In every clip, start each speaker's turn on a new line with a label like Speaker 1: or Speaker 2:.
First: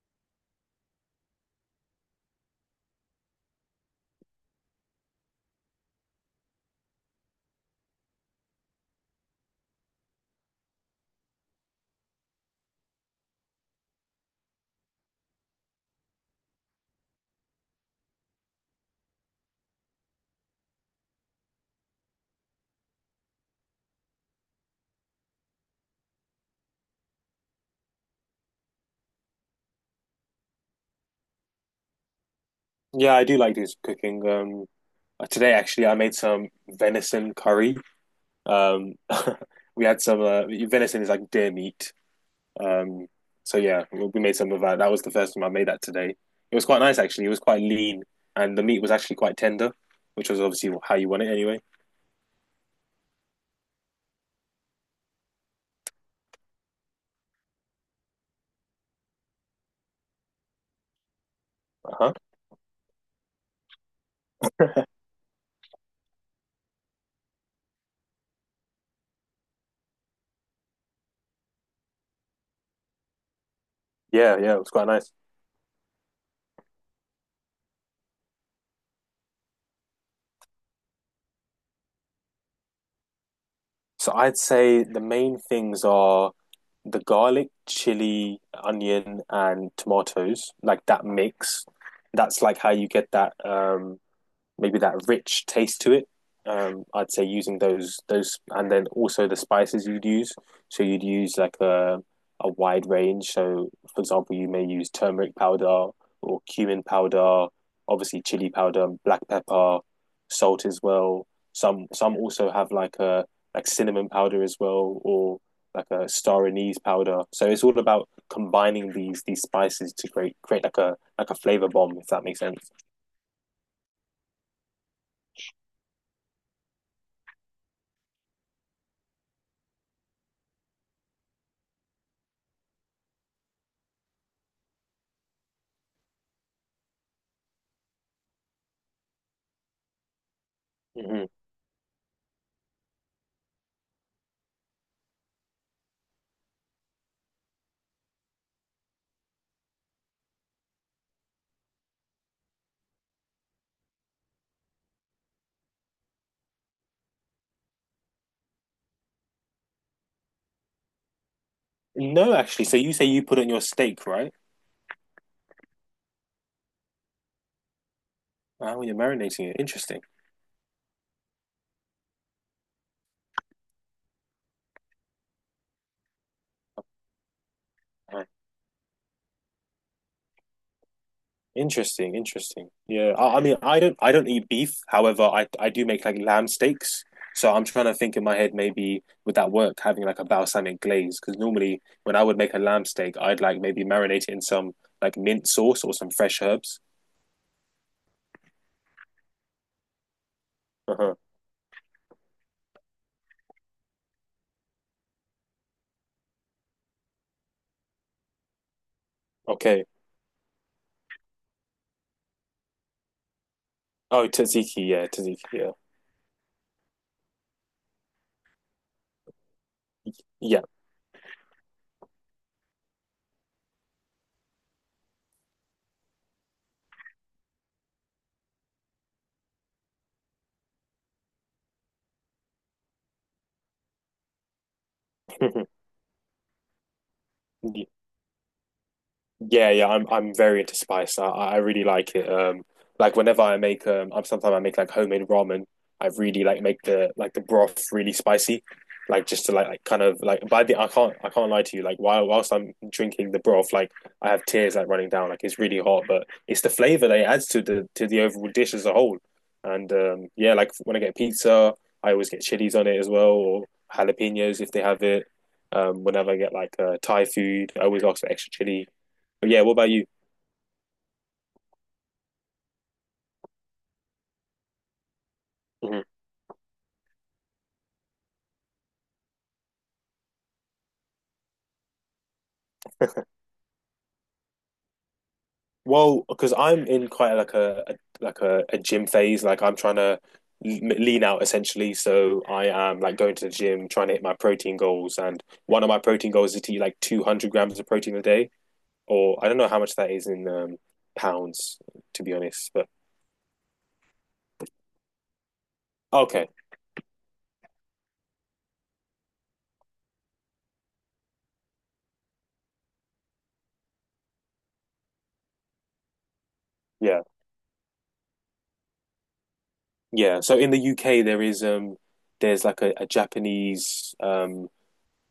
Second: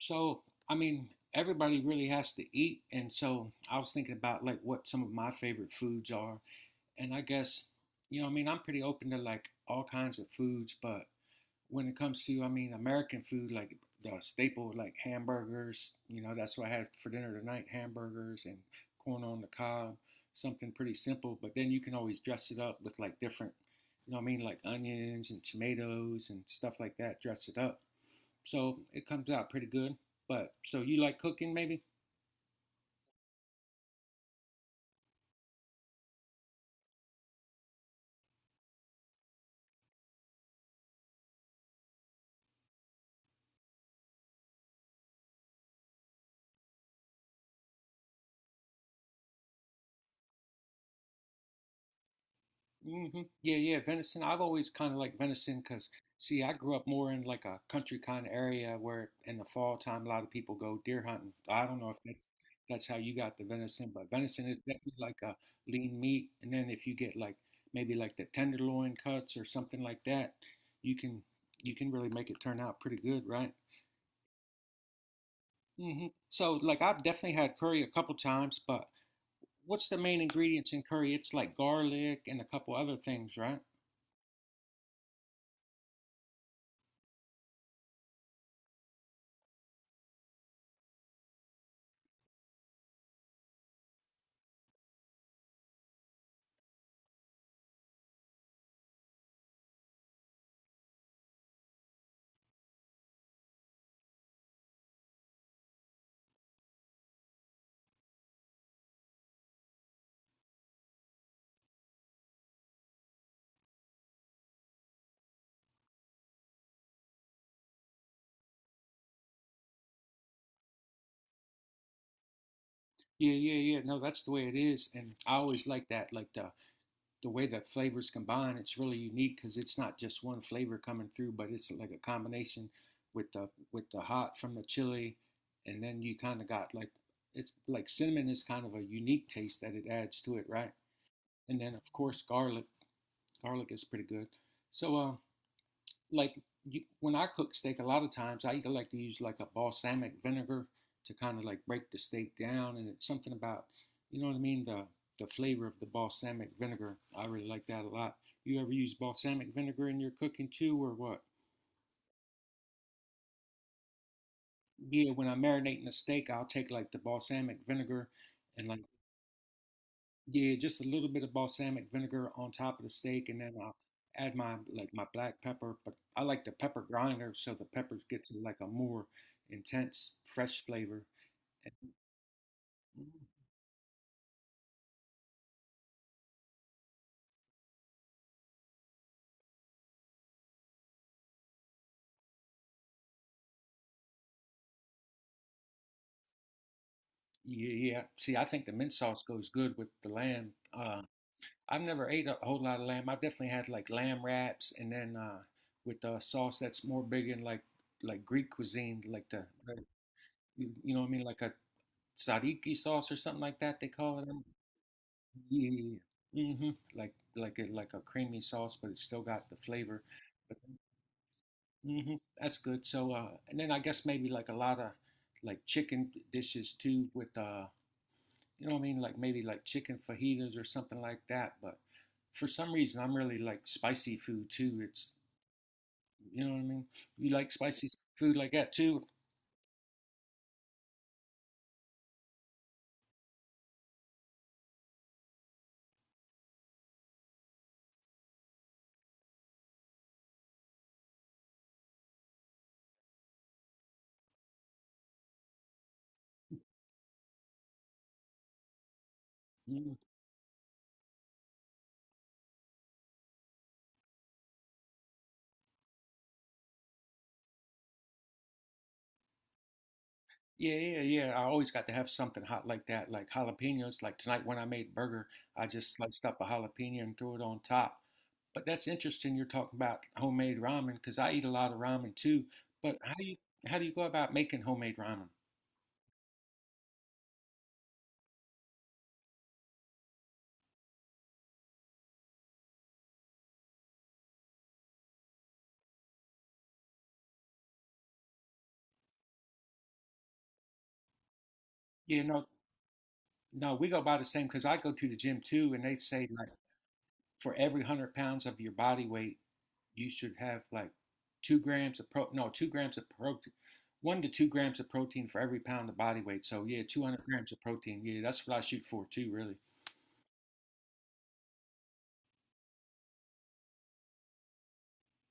Speaker 1: So, I mean, everybody really has to eat. And so I was thinking about like what some of my favorite foods are. And I guess, I mean, I'm pretty open to like all kinds of foods, but when it comes to, I mean, American food, like the staple, like hamburgers, that's what I had for dinner tonight, hamburgers and corn on the cob, something pretty simple. But then you can always dress it up with like different, you know what I mean, like onions and tomatoes and stuff like that, dress it up. So it comes out pretty good. But so you like cooking maybe?
Speaker 2: Yeah, I do like this cooking. Today actually, I made some venison curry. Um, we had some venison is like deer meat. Um, so yeah, we made some of that. That was the first time I made that today. It was quite nice actually. It was quite lean, and the meat was actually quite tender, which was obviously how you want it anyway.
Speaker 1: Hmm. Yeah, yeah, venison. I've always kind of liked venison because, see, I grew up more in like a country kind of area where in the fall time a lot of people go deer hunting. I don't know if
Speaker 2: Uh-huh.
Speaker 1: that's how you got the venison, but venison is definitely like a lean meat. And then if you get like maybe like the tenderloin cuts or something like that, you can you can really make it turn out pretty good, right?
Speaker 2: Yeah, yeah, it was quite nice.
Speaker 1: So like I've definitely had curry a couple times, but what's the main ingredients in curry? It's like garlic and a couple other things, right?
Speaker 2: So I'd say the main things are the garlic, chili, onion, and tomatoes, like that mix. That's like how you get that. Maybe that rich taste to it. I'd say using those and then also the spices you'd use. So you'd use like a wide range. So for example, you may use turmeric powder or cumin powder, obviously chili powder, black pepper, salt as well. Some also have like a like cinnamon powder as well, or like a star anise powder. So it's all about combining these spices to create like a flavor bomb, if that makes sense.
Speaker 1: Yeah, yeah, yeah. No, that's the way it is, and I always like that, like the way the flavors combine. It's really unique because it's not just one flavor coming through, but it's like a combination with the hot from the chili, and then you kind of got like it's like cinnamon is kind of a unique taste that it adds to it, right?
Speaker 2: Mm-hmm.
Speaker 1: And then of course garlic, garlic is pretty good. So, like when I cook steak, a lot of times I either like to use like a balsamic vinegar to kind of like break the steak down, and it's something about, you know what I mean, the flavor of the balsamic vinegar. I really like that a lot. You ever use balsamic vinegar in your cooking too, or what?
Speaker 2: No, actually. So you say you put it on your steak, right?
Speaker 1: Yeah, when I'm marinating a steak, I'll take like the balsamic vinegar and
Speaker 2: Ah,
Speaker 1: like.
Speaker 2: when you're marinating it. Interesting.
Speaker 1: Yeah, just a little bit of balsamic vinegar on top of the steak, and then I'll add my black pepper. But I like the pepper grinder, so the peppers get
Speaker 2: Ah,
Speaker 1: to like a more intense, fresh flavor. And
Speaker 2: interesting, interesting. Yeah.
Speaker 1: mm,
Speaker 2: I mean, I don't eat beef. However, I do make like lamb steaks. So I'm trying to think in my head maybe would that work having like a balsamic glaze? Because normally when I would make a lamb steak, I'd like maybe marinate it in some like mint sauce or some fresh herbs.
Speaker 1: yeah, yeah. See, I think the mint sauce goes good with the lamb. Uh,
Speaker 2: Uh-huh.
Speaker 1: I've never ate a whole lot of lamb. I've definitely had like lamb wraps, and then with a sauce that's more big in like Greek cuisine, like
Speaker 2: Okay.
Speaker 1: you know what I mean, like a tzatziki sauce or something like that. They call
Speaker 2: Oh,
Speaker 1: it.
Speaker 2: tzatziki, yeah, tzatziki,
Speaker 1: Yeah. hmm Like a creamy sauce, but it's still got the flavor. But
Speaker 2: yeah.
Speaker 1: that's good. So and then I guess maybe like a lot of like chicken dishes too with you know what I mean, like maybe like chicken fajitas or something like that. But for some reason I'm really like spicy food too. It's
Speaker 2: Yeah.
Speaker 1: you know what I mean. You like spicy food like that too?
Speaker 2: Yeah, yeah, I'm very into spice. I really like it. Like whenever I make I'm sometimes I make like homemade ramen. I really like make the like the broth really spicy, like just to like kind of like by the I can't lie to you. Like while whilst I'm drinking the broth, like I have tears like running down. Like it's really hot, but it's the flavor that it adds to the overall dish as a whole.
Speaker 1: Mm-hmm.
Speaker 2: And yeah, like when I get pizza, I always get chilies on it as well or jalapenos if they have it. Whenever I get like Thai food, I always ask for extra chili, yeah, what about you?
Speaker 1: Yeah, yeah, yeah. I always got to have something hot like that, like jalapenos. Like tonight when I made burger, I just
Speaker 2: Mhm.
Speaker 1: sliced up a jalapeno and threw it on top. But that's interesting you're talking about homemade ramen because I eat a lot of ramen too. But how do you how do you go about making homemade ramen?
Speaker 2: Well, because I'm in quite like a gym phase. Like I'm trying to l- lean out essentially. So I am like going to the gym, trying to hit my protein goals. And one of my protein goals is to eat like 200 grams of protein a day, or I don't know how much that is in pounds,
Speaker 1: Yeah,
Speaker 2: to be
Speaker 1: no,
Speaker 2: honest. But
Speaker 1: no, we go by the same because I go to the gym too, and they say
Speaker 2: okay,
Speaker 1: like for every 100 pounds of your body weight, you should have like 2 grams of pro no, 2 grams of protein, 1 to 2 grams of protein for every pound of body weight. So yeah,
Speaker 2: yeah,
Speaker 1: 200 grams of protein. Yeah, that's what I shoot for too. Really.
Speaker 2: yeah. So in the UK, there is there's like a Japanese um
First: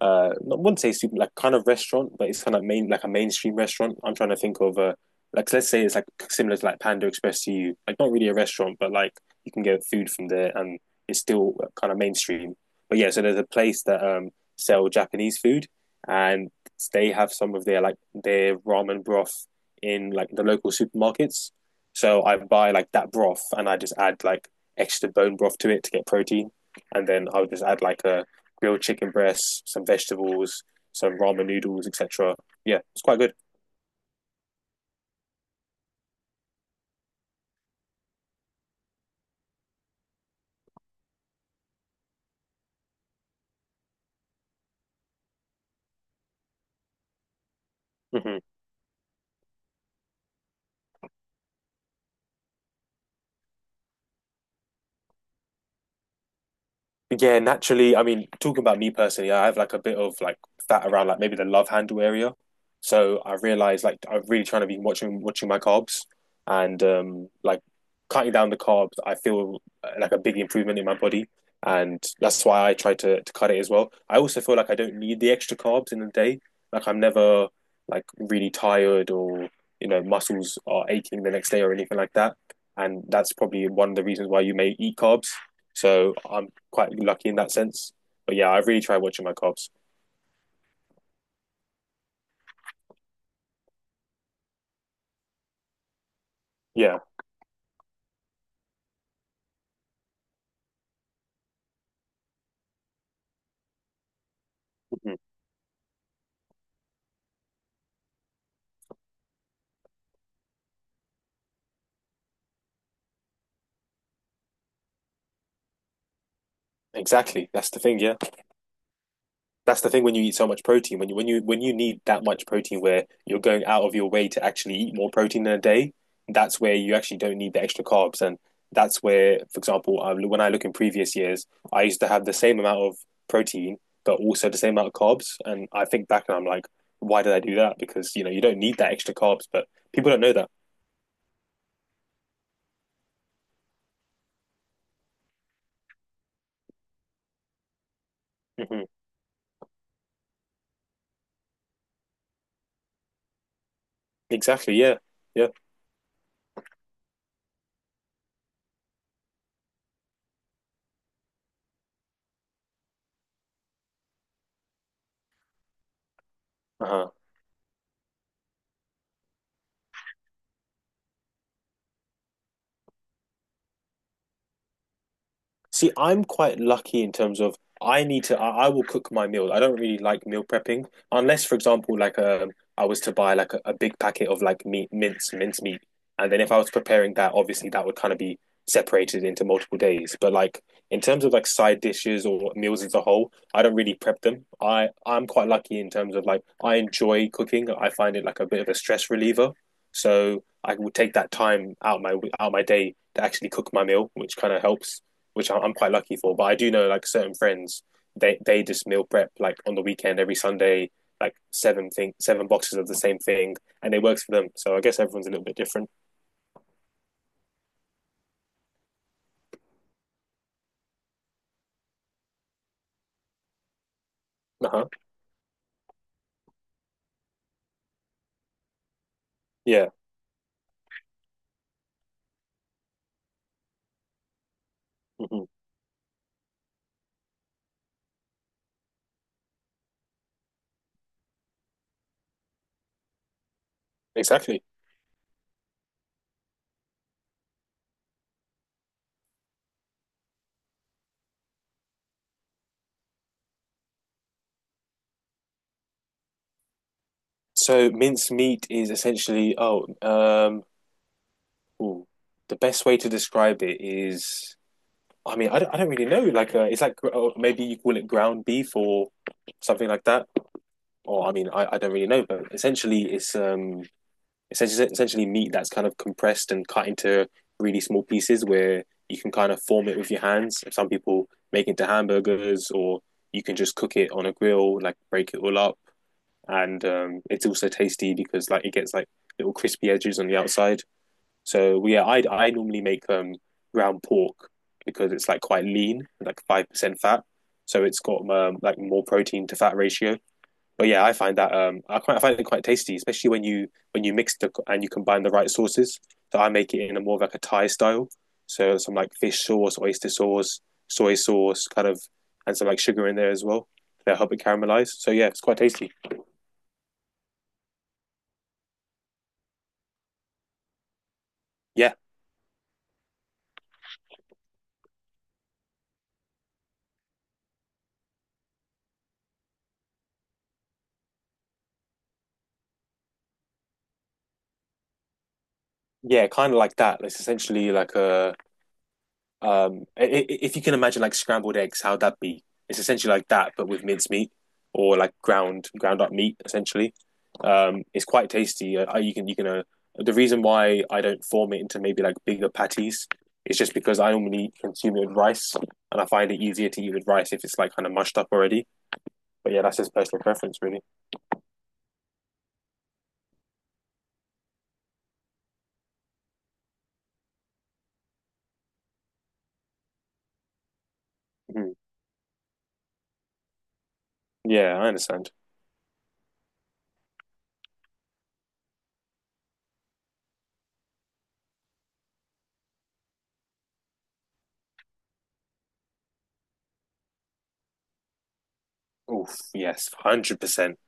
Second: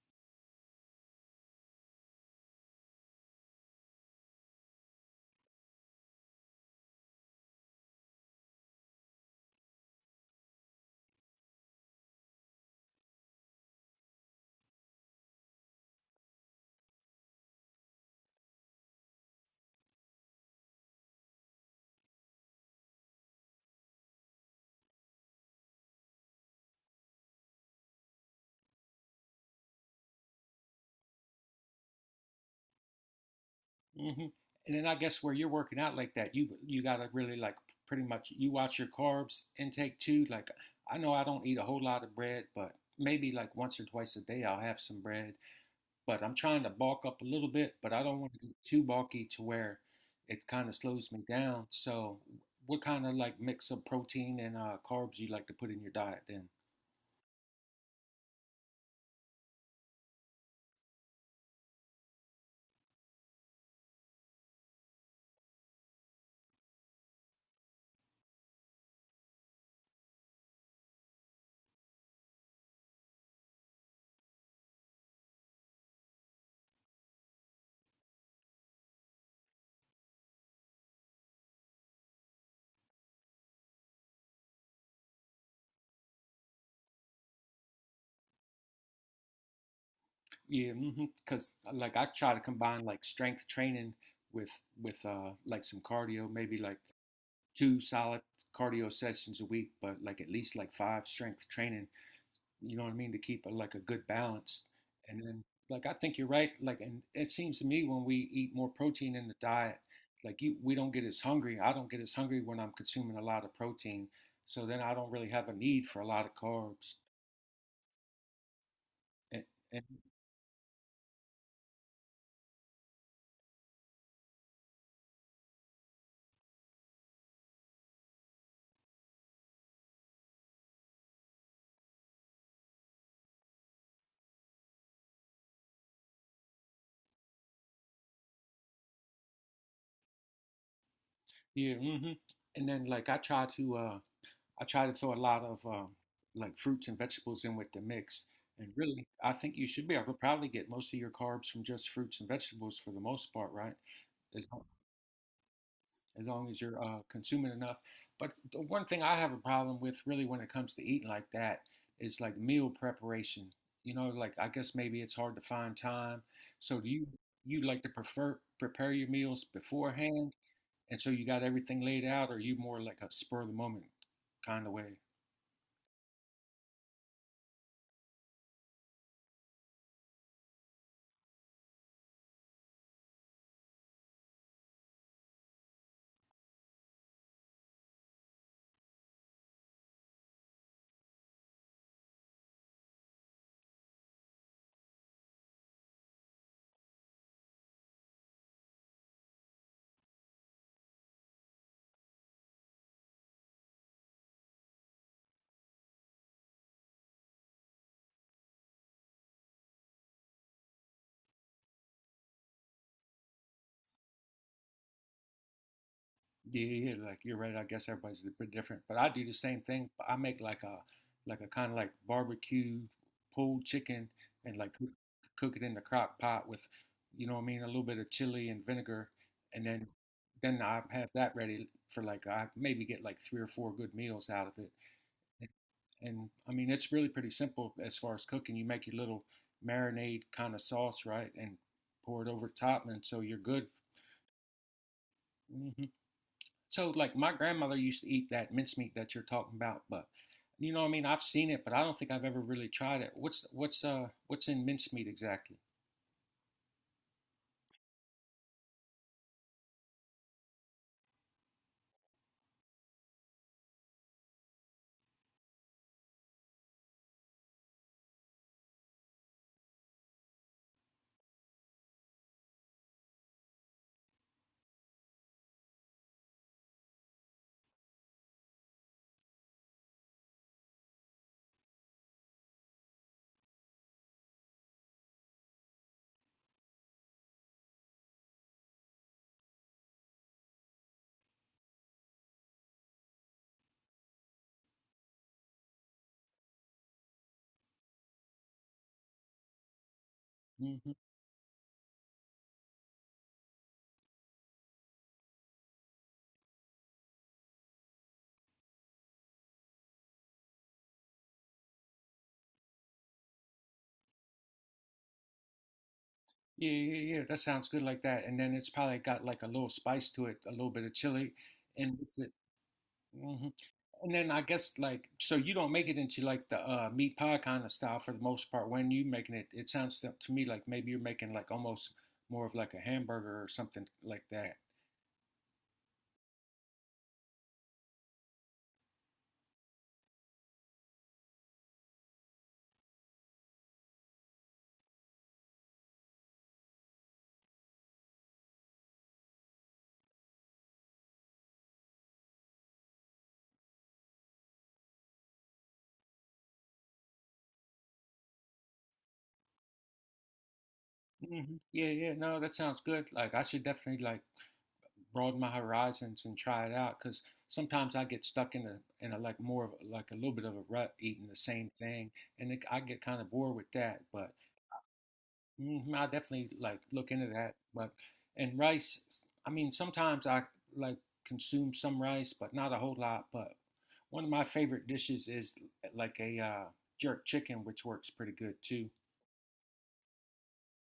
Speaker 2: uh I wouldn't say super like kind of restaurant, but it's kind of main like a mainstream restaurant. I'm trying to think of a like let's say it's like similar to like Panda Express to you. Like not really a restaurant, but like you can get food from there and it's still kind of mainstream. But yeah, so there's a place that sell Japanese food and they have some of their like their ramen broth in like the local supermarkets. So I buy like that broth and I just add like extra bone broth to it to get protein. And then I would just add like a grilled chicken breasts, some vegetables, some ramen noodles, etc. Yeah, it's quite good.
Speaker 1: hmm and then I guess where you're working out like that, you gotta really like pretty much you watch your carbs intake too, like I know I don't eat a whole lot of bread, but maybe like once or twice a day I'll have some bread, but I'm trying to bulk up a little bit, but I don't want
Speaker 2: Hmm
Speaker 1: to get too bulky to where it kind of slows me down. So, what kind of like mix of protein and carbs you like to put in your diet then?
Speaker 2: Yeah, naturally. I mean, talking about me personally, I have like a bit of like fat around like maybe the love handle area. So I realized like I'm really trying to be watching my carbs and like cutting down the carbs, I feel like a big improvement in my body. And that's why I try to cut it as well. I also feel like I don't need the extra carbs in the day. Like I'm never like really tired or, you know, muscles are aching the next day or anything like that. And that's probably one of the reasons why you may eat carbs. So I'm quite lucky in that sense. But yeah, I really try watching my carbs.
Speaker 1: Yeah, because mm-hmm, like I try to combine like strength training with with like some cardio, maybe like
Speaker 2: Yeah,
Speaker 1: two solid cardio sessions a week, but like at least like five strength training you know what I mean, to keep a good balance.
Speaker 2: mhm.
Speaker 1: And then, like, I think you're right. Like, and it seems to me when we eat more protein in the diet, we don't get as hungry. I don't get as hungry when I'm consuming a lot of protein. So then I don't really have a need for a lot of carbs.
Speaker 2: Exactly. That's the thing. Yeah,
Speaker 1: And,
Speaker 2: that's
Speaker 1: and,
Speaker 2: the thing. When you eat so much protein, when you need that much protein, where you're going out of your way to actually eat more protein in a day, that's where you actually don't need the extra carbs. And that's where, for example, when I look in previous years, I used to have the same amount of protein, but also the same amount of carbs. And I think back and I'm like, why did I do that? Because you know you don't need that extra carbs, but people don't know that.
Speaker 1: yeah, and then like I try to throw a lot of like fruits and vegetables in with the mix. And
Speaker 2: Hmm
Speaker 1: really, I think you should be able to probably get most of your carbs from just fruits and vegetables for the most part, right? As- long-
Speaker 2: Exactly. Yeah. Yeah.
Speaker 1: as long as you're consuming enough. But the one thing I have a problem with, really, when it comes to eating like that, is like meal preparation. You know, like I guess maybe it's hard to find time. So do you
Speaker 2: Uh-huh.
Speaker 1: you like to prefer prepare your meals beforehand, and so you got everything laid out, or are you more like a spur of the moment kind of way?
Speaker 2: See, I'm quite lucky in terms of I need to. I will cook my meals. I don't really like meal prepping unless, for example, like I was to buy like a big packet of like meat, mince meat, and then if I was preparing that, obviously that would kind of be separated into multiple days. But like in terms of like side dishes or meals as a whole, I don't really prep them. I'm quite lucky in terms of like I enjoy cooking. I find it like a bit of a stress reliever. So I will take that time out my day to actually cook my meal, which kind of helps which am quite lucky for. But I do know like certain friends, they just meal prep like on the weekend every Sunday, like seven boxes of the same thing, and it works for them. So I guess everyone's a little bit different.
Speaker 1: Yeah, yeah, yeah, like you're right. I guess everybody's a bit different, but I do the same thing. I make like a kind of like barbecue pulled chicken and
Speaker 2: Uh
Speaker 1: like
Speaker 2: huh.
Speaker 1: cook it in the crock pot with, you know what I mean, a little bit of chili and vinegar, and then
Speaker 2: Yeah.
Speaker 1: then I have that ready for like I maybe get like three or four good meals out of it.
Speaker 2: hmm
Speaker 1: And, and, I mean, it's really pretty simple as far as cooking. You make your little marinade kind of sauce, right, and pour it over top, and so you're good.
Speaker 2: Exactly.
Speaker 1: Mhm. So, like, my grandmother used to eat that mincemeat that you're talking about, but you know, what I mean, I've seen it, but I don't think I've ever really tried it. What's in mincemeat exactly?
Speaker 2: So minced meat is essentially ooh, the best way to describe it is. I mean, I don't really know. Like, it's like oh, maybe you call it ground beef or something like that. Or I mean, I don't really know, but essentially, it's essentially essentially meat that's kind of compressed and cut into really small pieces where you can kind of form it with your hands. Some people make it into hamburgers, or you can just cook it on a grill, like break it all up, and it's also tasty because like it gets like little crispy edges on the outside. So yeah, I normally make ground pork because it's like quite lean, like 5% fat, so it's got like more protein to fat ratio. But
Speaker 1: Mm-hmm.
Speaker 2: yeah, I find that I find it quite tasty, especially when you mix the and you combine the right sauces. So I make it in a more of like a Thai style, so some like fish sauce, oyster sauce, soy sauce, kind of, and some like sugar in there as well to help it caramelize. So yeah, it's quite tasty.
Speaker 1: Yeah, yeah, yeah. That sounds good like that. And then it's probably got like a little spice to it, a little bit of chili,
Speaker 2: Yeah,
Speaker 1: and with it. hmm And then I guess like so you don't make it into like the meat pie kind of style for the most part. When you making it, it sounds to me like maybe you're making like almost more of like a hamburger or something like that.
Speaker 2: yeah, kind of like that. It's essentially like a if you can imagine like scrambled eggs, how'd that be? It's essentially like that, but with mincemeat or like ground up meat, essentially. It's quite tasty. You can the reason why I don't form it into maybe like bigger patties is just because I normally consume it with rice, and I find it easier to eat with rice if it's like kind of mushed up already. But yeah, that's just personal preference, really.
Speaker 1: Hmm. Yeah, yeah. No, that sounds good. Like I should definitely like broaden my horizons and try it out because sometimes I get stuck in a like more of like a little bit of a rut eating the same
Speaker 2: Mhm.
Speaker 1: thing, and I get kind of bored with that. But
Speaker 2: Yeah, I understand.
Speaker 1: mhm, I definitely like look into that. But and rice, I mean, sometimes I like consume some rice, but not a whole lot. But one of my favorite dishes is like a jerk chicken, which works pretty good too.
Speaker 2: Oof, yes, 100%.